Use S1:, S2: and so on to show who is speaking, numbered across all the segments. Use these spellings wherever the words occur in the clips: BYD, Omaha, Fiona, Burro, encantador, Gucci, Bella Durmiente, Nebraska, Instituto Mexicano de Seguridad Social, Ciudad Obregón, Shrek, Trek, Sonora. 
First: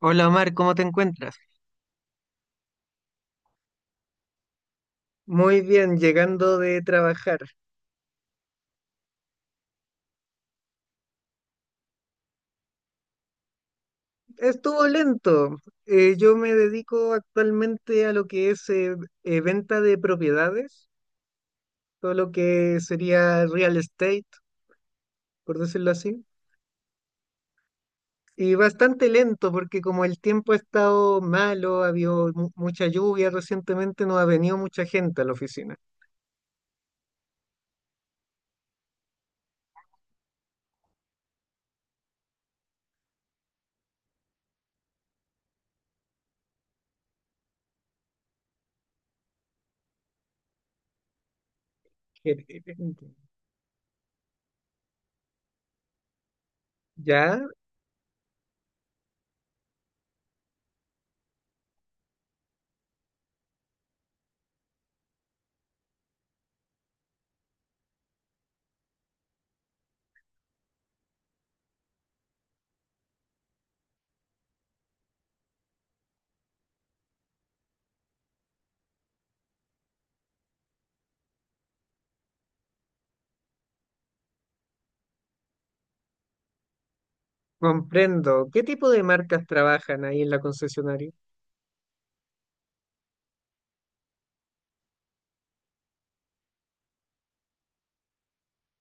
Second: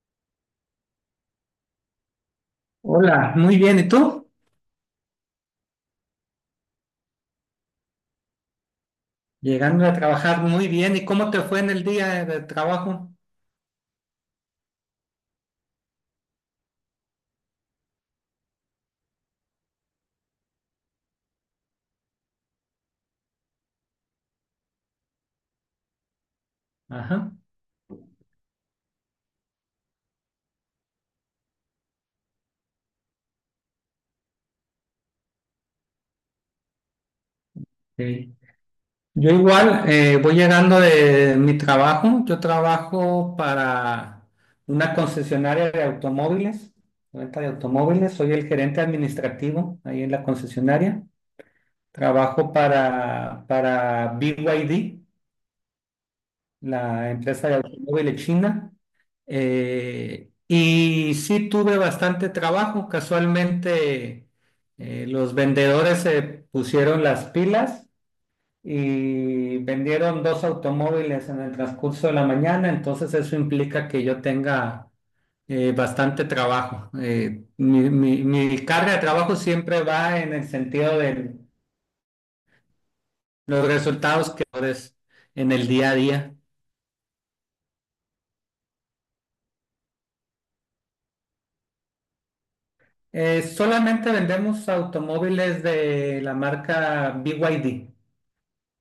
S1: Hola Omar, ¿cómo te encuentras?
S2: Hola, muy bien. ¿Y tú?
S1: Muy bien, llegando de trabajar.
S2: Llegando a trabajar muy bien. ¿Y cómo te fue en el día de trabajo?
S1: Estuvo lento. Yo me dedico actualmente a lo que es venta de propiedades, todo lo que sería real estate, por decirlo así.
S2: Ajá.
S1: Y bastante lento porque como el tiempo ha estado malo, ha habido mucha lluvia recientemente, no ha venido mucha gente a la oficina.
S2: Sí. Yo igual voy llegando de mi trabajo. Yo trabajo para una concesionaria de automóviles, venta de automóviles. Soy el gerente administrativo ahí en la concesionaria. Trabajo
S1: Qué-
S2: para BYD, la
S1: Ya,
S2: empresa de automóviles china. Y sí tuve bastante trabajo. Casualmente los vendedores se pusieron las pilas y vendieron dos automóviles en el transcurso de la mañana. Entonces eso implica que yo tenga bastante trabajo. Mi carga de trabajo siempre va en el sentido de los resultados que logres en el día a día.
S1: comprendo. ¿Qué tipo de marcas trabajan ahí en la concesionaria?
S2: Solamente vendemos automóviles de la marca BYD.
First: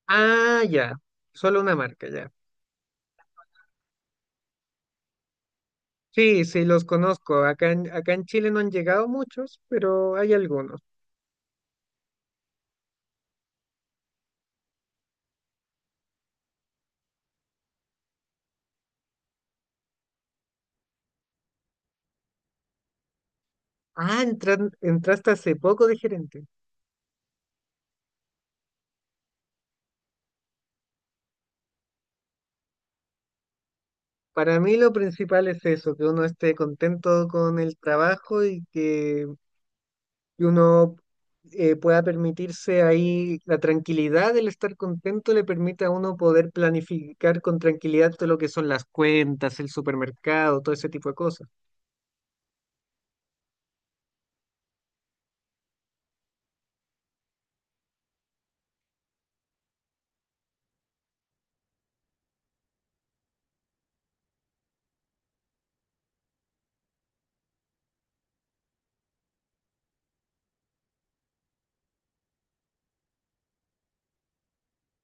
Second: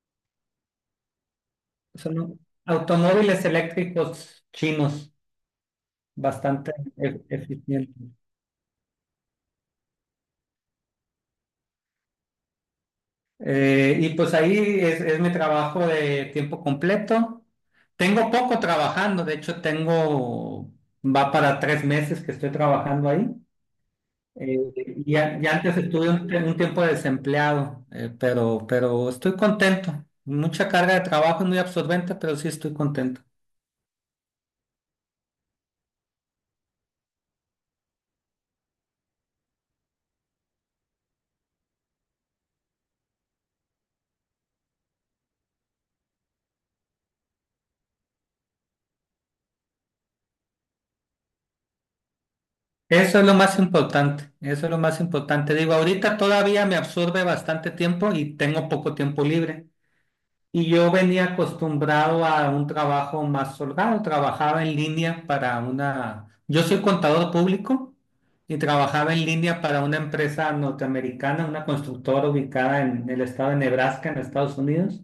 S1: Ah, ya, solo una marca,
S2: Son
S1: ya.
S2: au- Automóviles eléctricos chinos,
S1: Sí, sí,
S2: bastante
S1: los conozco.
S2: eficientes.
S1: Acá en Chile no han llegado muchos, pero hay algunos.
S2: Y pues ahí es mi trabajo de tiempo completo. Tengo poco trabajando, de hecho va para 3 meses que estoy trabajando ahí.
S1: Ah,
S2: Eh, y,
S1: entraste
S2: a- y
S1: hace
S2: antes
S1: poco de
S2: estuve un, tie-
S1: gerente.
S2: un tiempo desempleado, pero estoy contento. Mucha carga de trabajo, es muy absorbente, pero sí estoy contento.
S1: Para mí lo principal es eso, que uno esté contento con el trabajo y que uno pueda permitirse ahí la tranquilidad, el estar contento le permite a uno poder planificar con tranquilidad todo lo que son las cuentas, el supermercado, todo ese tipo de cosas.
S2: Eso es lo más importante, eso es lo más importante. Digo, ahorita todavía me absorbe bastante tiempo y tengo poco tiempo libre. Y yo venía acostumbrado a un trabajo más holgado, trabajaba en línea para una... Yo soy contador público y trabajaba en línea para una empresa norteamericana, una constructora ubicada en el estado de Nebraska, en Estados Unidos.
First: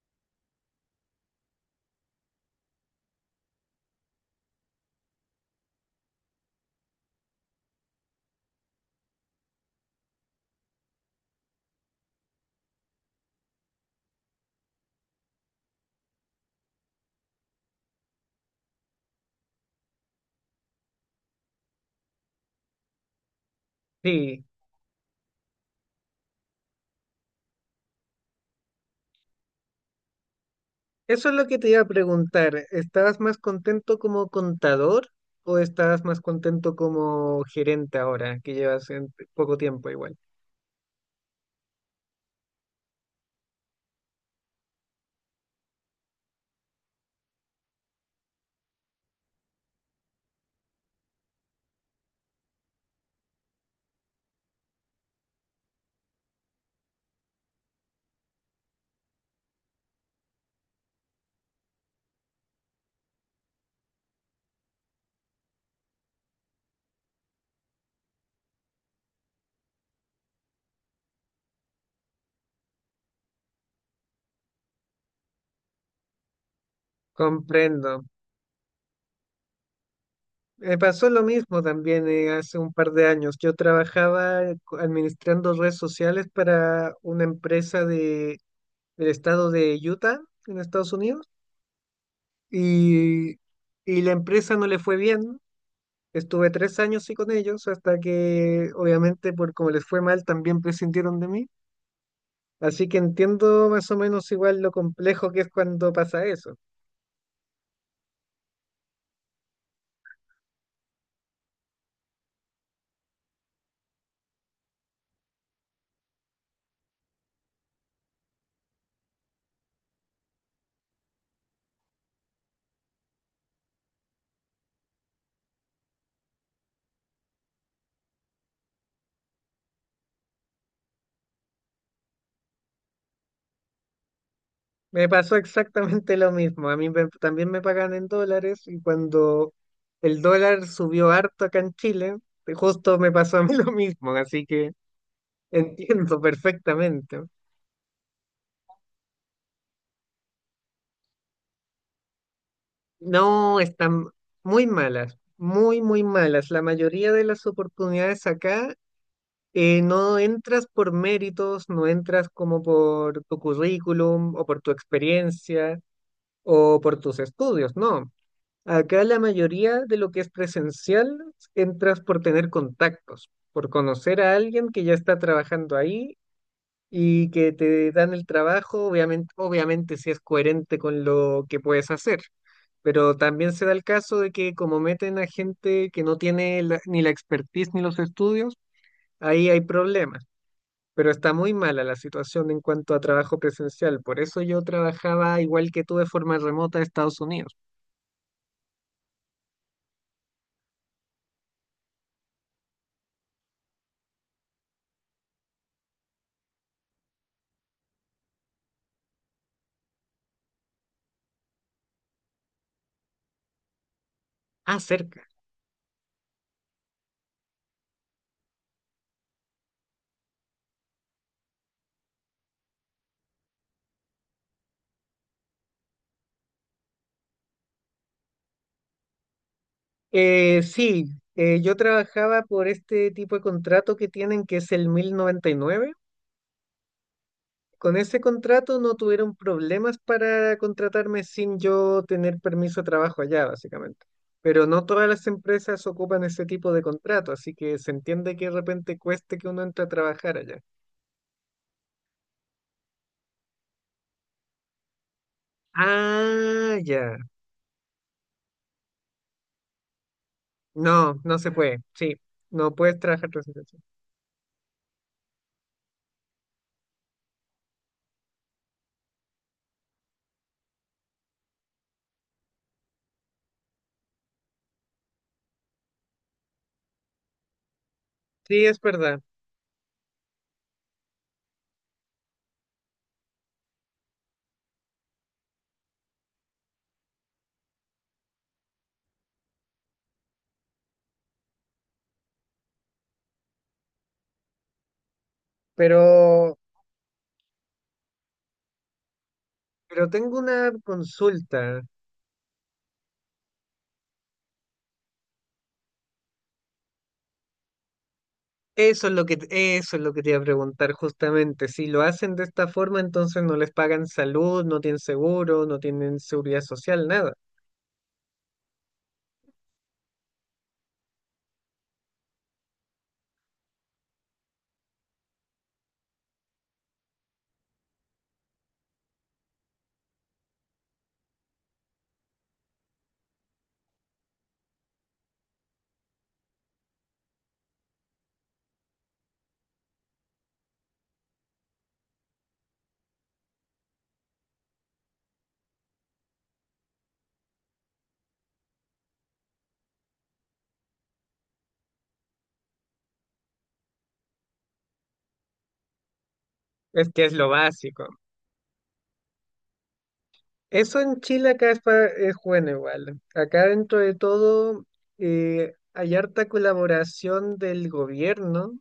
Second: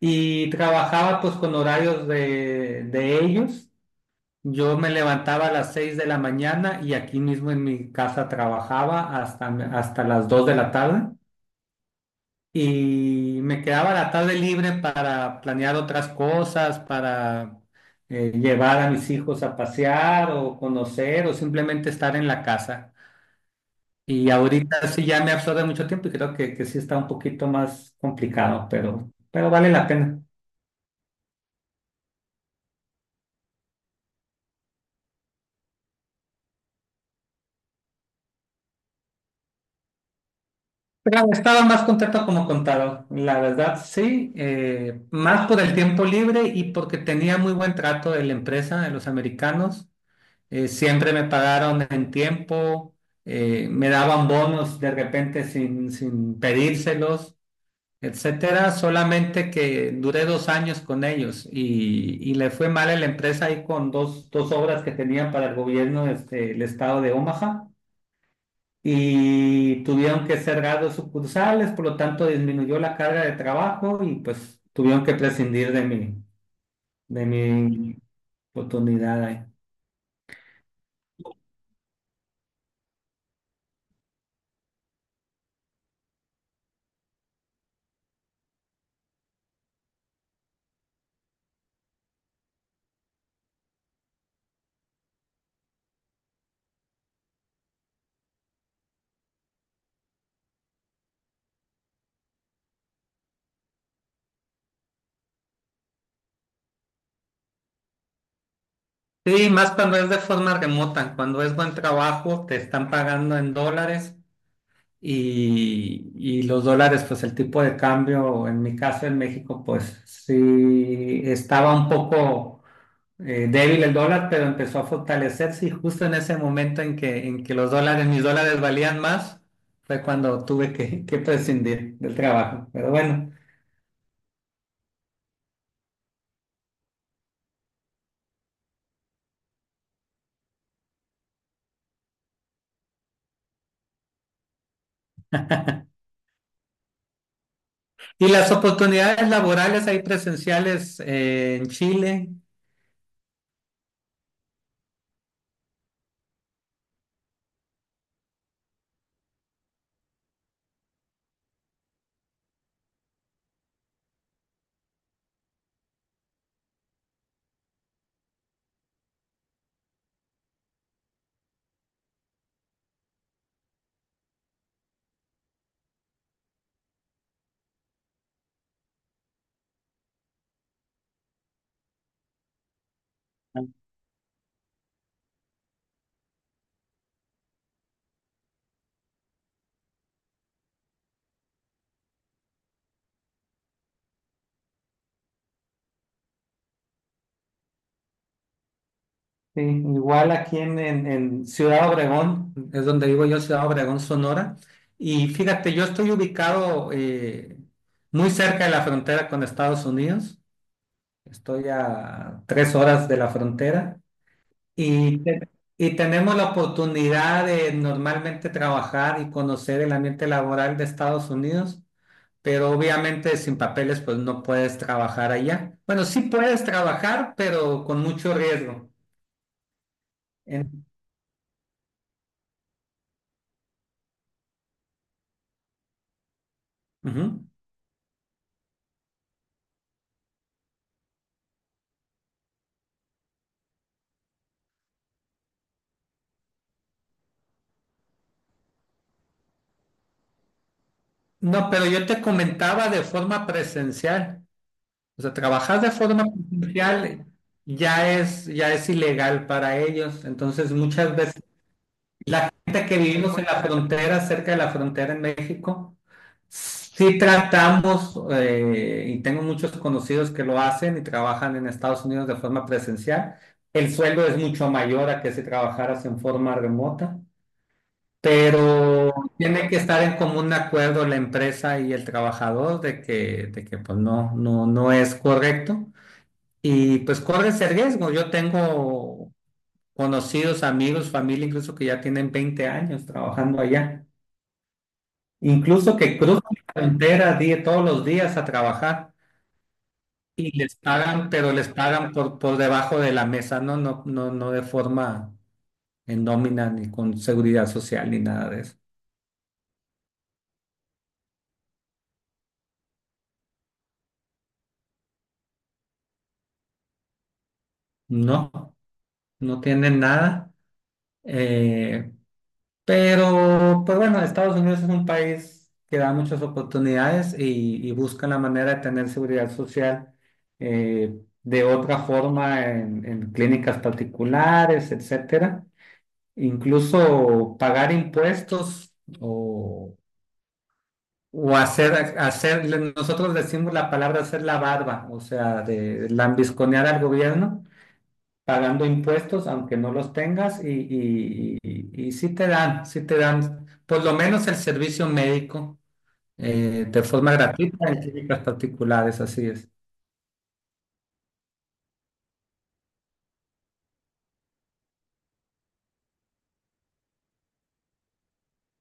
S2: Y trabajaba pues con horarios de ellos. Yo me levantaba a las 6 de la mañana y aquí mismo en mi casa trabajaba hasta las 2 de la tarde y me quedaba la tarde libre para planear otras cosas, para llevar a mis hijos a pasear o conocer o simplemente estar en la casa. Y
S1: Sí,
S2: ahorita sí ya me absorbe mucho tiempo y creo que sí está un poquito más complicado, pero vale la pena.
S1: eso es lo que te iba a preguntar. ¿Estabas más contento como contador o estabas más contento como gerente ahora, que llevas en poco tiempo igual?
S2: Claro, estaba más contento como contador, la verdad, sí, más por el tiempo libre y porque tenía muy buen trato de la empresa, de los americanos, siempre me pagaron en tiempo, me daban bonos de repente sin pedírselos, etcétera, solamente que duré 2 años con ellos y le fue mal a la empresa ahí con dos obras que tenían para el gobierno, este, el estado de Omaha y tuvieron que cerrar dos sucursales, por lo tanto disminuyó la carga de trabajo y pues tuvieron que prescindir de mi, de
S1: Comprendo.
S2: mi oportunidad ahí.
S1: Me pasó lo mismo también hace un par de años. Yo trabajaba administrando redes sociales para una empresa del estado de Utah, en Estados Unidos, y, y la empresa no le fue bien. Estuve tres años sí con ellos hasta que, obviamente, por como les fue mal, también prescindieron de mí. Así que entiendo más o menos igual lo complejo que es cuando pasa eso.
S2: Sí, más cuando es de forma remota, cuando es buen trabajo, te están pagando en dólares y los dólares, pues el tipo de cambio, en mi caso en México, pues sí estaba un poco débil el dólar, pero empezó a fortalecerse y justo en ese momento en que los dólares, mis dólares valían más, fue cuando tuve que, que prescindir del trabajo. Pero bueno,
S1: Me pasó exactamente lo mismo. A mí también me pagan en dólares y cuando el dólar subió harto acá en Chile, justo me pasó a mí lo mismo. Así que entiendo perfectamente.
S2: y las oportunidades laborales ahí presenciales en Chile,
S1: No, están muy malas, muy, muy malas. La mayoría de las oportunidades acá no entras por méritos, no entras como por tu currículum o por tu experiencia o por tus estudios, no. Acá la mayoría de lo que es presencial entras por tener contactos, por conocer a alguien que ya está trabajando ahí y que te dan el trabajo, obviamente, obviamente si es coherente con lo que puedes hacer. Pero también se da el caso de que como meten a gente que no tiene ni la expertise ni los estudios, ahí hay problemas. Pero está muy mala la situación en cuanto a trabajo presencial. Por eso yo trabajaba igual que tú de forma remota de Estados Unidos.
S2: sí, igual aquí en Ciudad Obregón, es donde vivo yo, Ciudad Obregón, Sonora. Y fíjate, yo estoy ubicado muy cerca de la frontera con Estados Unidos, estoy a 3 horas de la frontera.
S1: Ah,
S2: Y,
S1: cerca.
S2: te- y tenemos la oportunidad de normalmente trabajar y conocer el ambiente laboral de Estados Unidos, pero obviamente sin papeles pues no puedes trabajar allá. Bueno, sí puedes trabajar, pero con mucho riesgo. En-
S1: Sí, yo trabajaba por este tipo de contrato que tienen, que es el 1099.
S2: Ujú.
S1: Con ese contrato no tuvieron problemas para contratarme sin yo tener permiso de trabajo allá, básicamente. Pero no todas las empresas ocupan ese tipo de contrato, así que se entiende que de repente cueste que uno entre a trabajar allá.
S2: No, pero yo te comentaba de forma presencial. O sea, trabajar de forma
S1: Ah, ya.
S2: presencial ya es ilegal para ellos. Entonces, muchas
S1: No, no
S2: veces
S1: se puede. Sí,
S2: la
S1: no
S2: gente que
S1: puedes trabajar
S2: vivimos en
S1: tras
S2: la frontera, cerca de la frontera en México, sí tratamos, y tengo muchos conocidos que lo hacen y trabajan en Estados Unidos de forma presencial. El sueldo es mucho mayor a que si trabajaras en forma remota,
S1: sí, es
S2: pero
S1: verdad.
S2: tiene que estar en común acuerdo la empresa y el trabajador de que pues no es correcto. Y pues corres el riesgo. Yo tengo conocidos, amigos, familia, incluso que ya tienen 20 años trabajando allá, incluso
S1: Pero,
S2: que cruzan la frontera todos los días a trabajar
S1: pero tengo
S2: y
S1: una
S2: les pagan, pero les
S1: consulta.
S2: pagan por debajo de la mesa, no de forma en nómina ni con seguridad social ni nada de eso.
S1: Eso es lo que, eso es lo que te iba a preguntar justamente. Si lo hacen de esta forma, entonces no les pagan salud, no tienen seguro, no tienen seguridad social, nada.
S2: No, no tienen nada. Eh, Pero, pues bueno, Estados Unidos es un país que da muchas oportunidades y busca la manera de tener seguridad social eh, de otra forma en clínicas particulares, etcétera. Incluso pagar impuestos o, o hacer, nosotros decimos la palabra hacer la barba, o sea, de lambisconear al gobierno pagando impuestos aunque no los tengas y sí te dan por lo menos el servicio médico de
S1: Es que es
S2: forma
S1: lo
S2: gratuita en
S1: básico.
S2: clínicas particulares, así es.
S1: Eso en Chile acá es, es bueno igual. Acá dentro de todo hay harta colaboración del gobierno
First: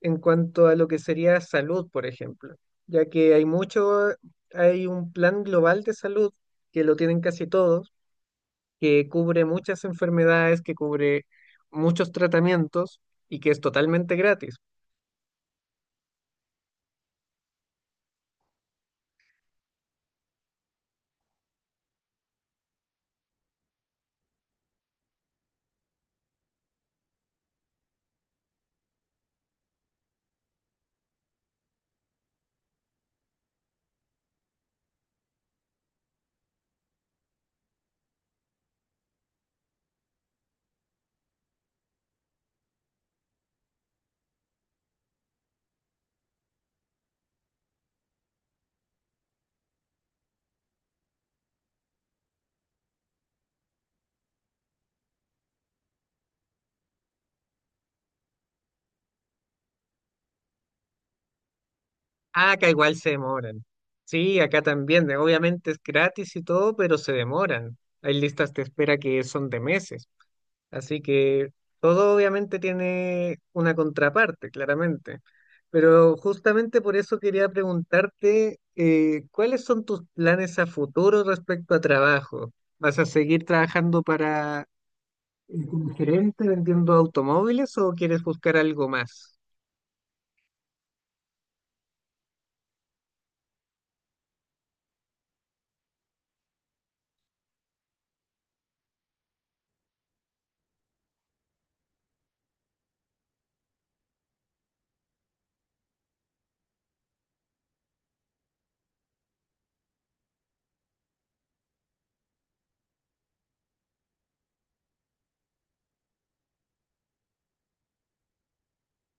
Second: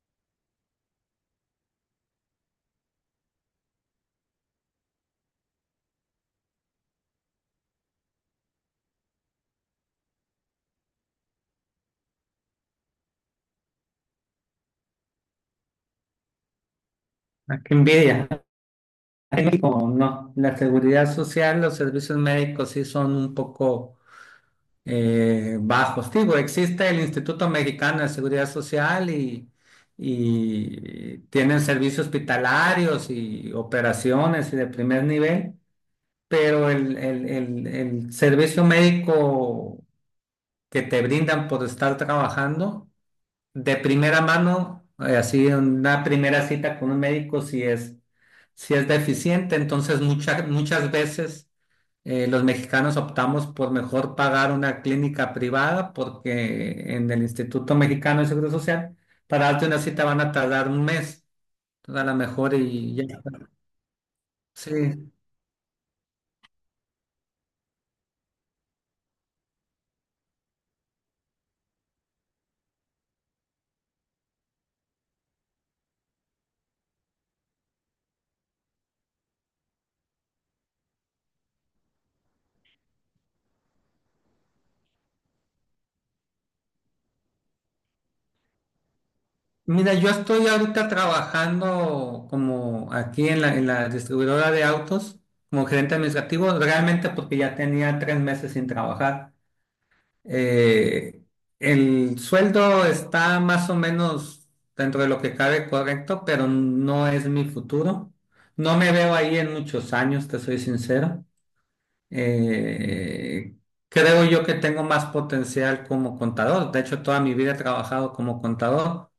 S1: en cuanto a lo que sería salud, por ejemplo, ya que hay mucho, hay un plan global de salud que lo tienen casi todos que cubre muchas enfermedades, que cubre muchos tratamientos y que es totalmente gratis.
S2: Ah, qué envidia. En México, no, la seguridad social, los servicios médicos sí son un poco bajos. Digo, existe el Instituto Mexicano de Seguridad Social y tienen servicios hospitalarios y operaciones y de primer nivel. Pero el servicio médico que te brindan por estar trabajando de primera mano, así en una primera cita con un médico, si es deficiente, entonces muchas veces los mexicanos optamos por mejor pagar una clínica privada porque en el Instituto Mexicano de Seguro Social, para darte una cita van a tardar un mes, entonces a lo
S1: Ah,
S2: mejor
S1: acá
S2: y
S1: igual
S2: ya.
S1: se demoran. Sí, acá también,
S2: Sí,
S1: obviamente es gratis y todo, pero se demoran. Hay listas de espera que son de meses. Así que todo obviamente tiene una contraparte, claramente. Pero justamente por eso quería preguntarte, ¿cuáles son tus planes a futuro respecto a trabajo? ¿Vas a seguir trabajando para como gerente vendiendo automóviles o quieres buscar algo más?
S2: mira, yo estoy ahorita trabajando como aquí en la distribuidora de autos, como gerente administrativo, realmente porque ya tenía 3 meses sin trabajar. Eh, el sueldo está más o menos dentro de lo que cabe correcto, pero no es mi futuro. No me veo ahí en muchos años, te soy sincero. Eh, Creo yo que tengo más potencial como contador. De hecho, toda mi vida he trabajado como contador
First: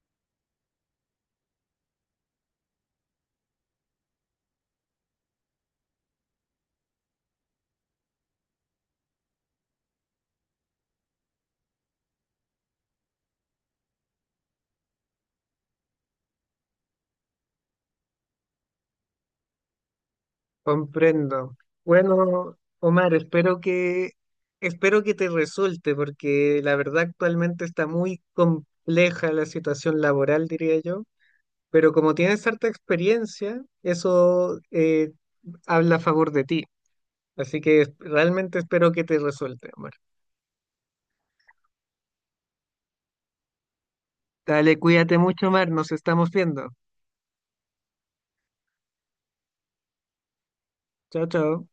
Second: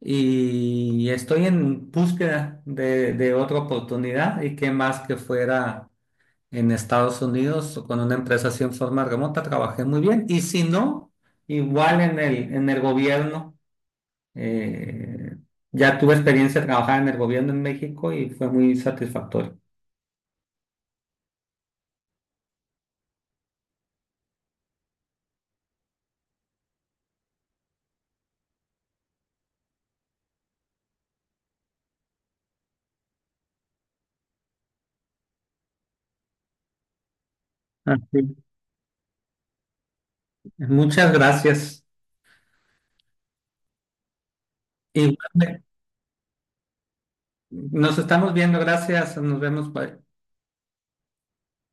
S2: y estoy en búsqueda de otra oportunidad y qué más que fuera en Estados Unidos o con una empresa así en forma remota, trabajé muy bien y si no, igual en el gobierno, eh, ya tuve experiencia de trabajar en el gobierno en México y fue muy satisfactorio.
S1: Comprendo. Bueno, Omar, espero que te resulte, porque la verdad actualmente está muy compleja la situación laboral, diría yo. Pero como tienes harta experiencia, eso habla a favor de ti. Así que
S2: Ah, sí.
S1: realmente espero que te resulte, Omar.
S2: Muchas gracias.
S1: Dale, cuídate mucho,
S2: Igual,
S1: Omar. Nos estamos viendo.
S2: nos estamos viendo, gracias, nos vemos. Bye.
S1: Chao, chao.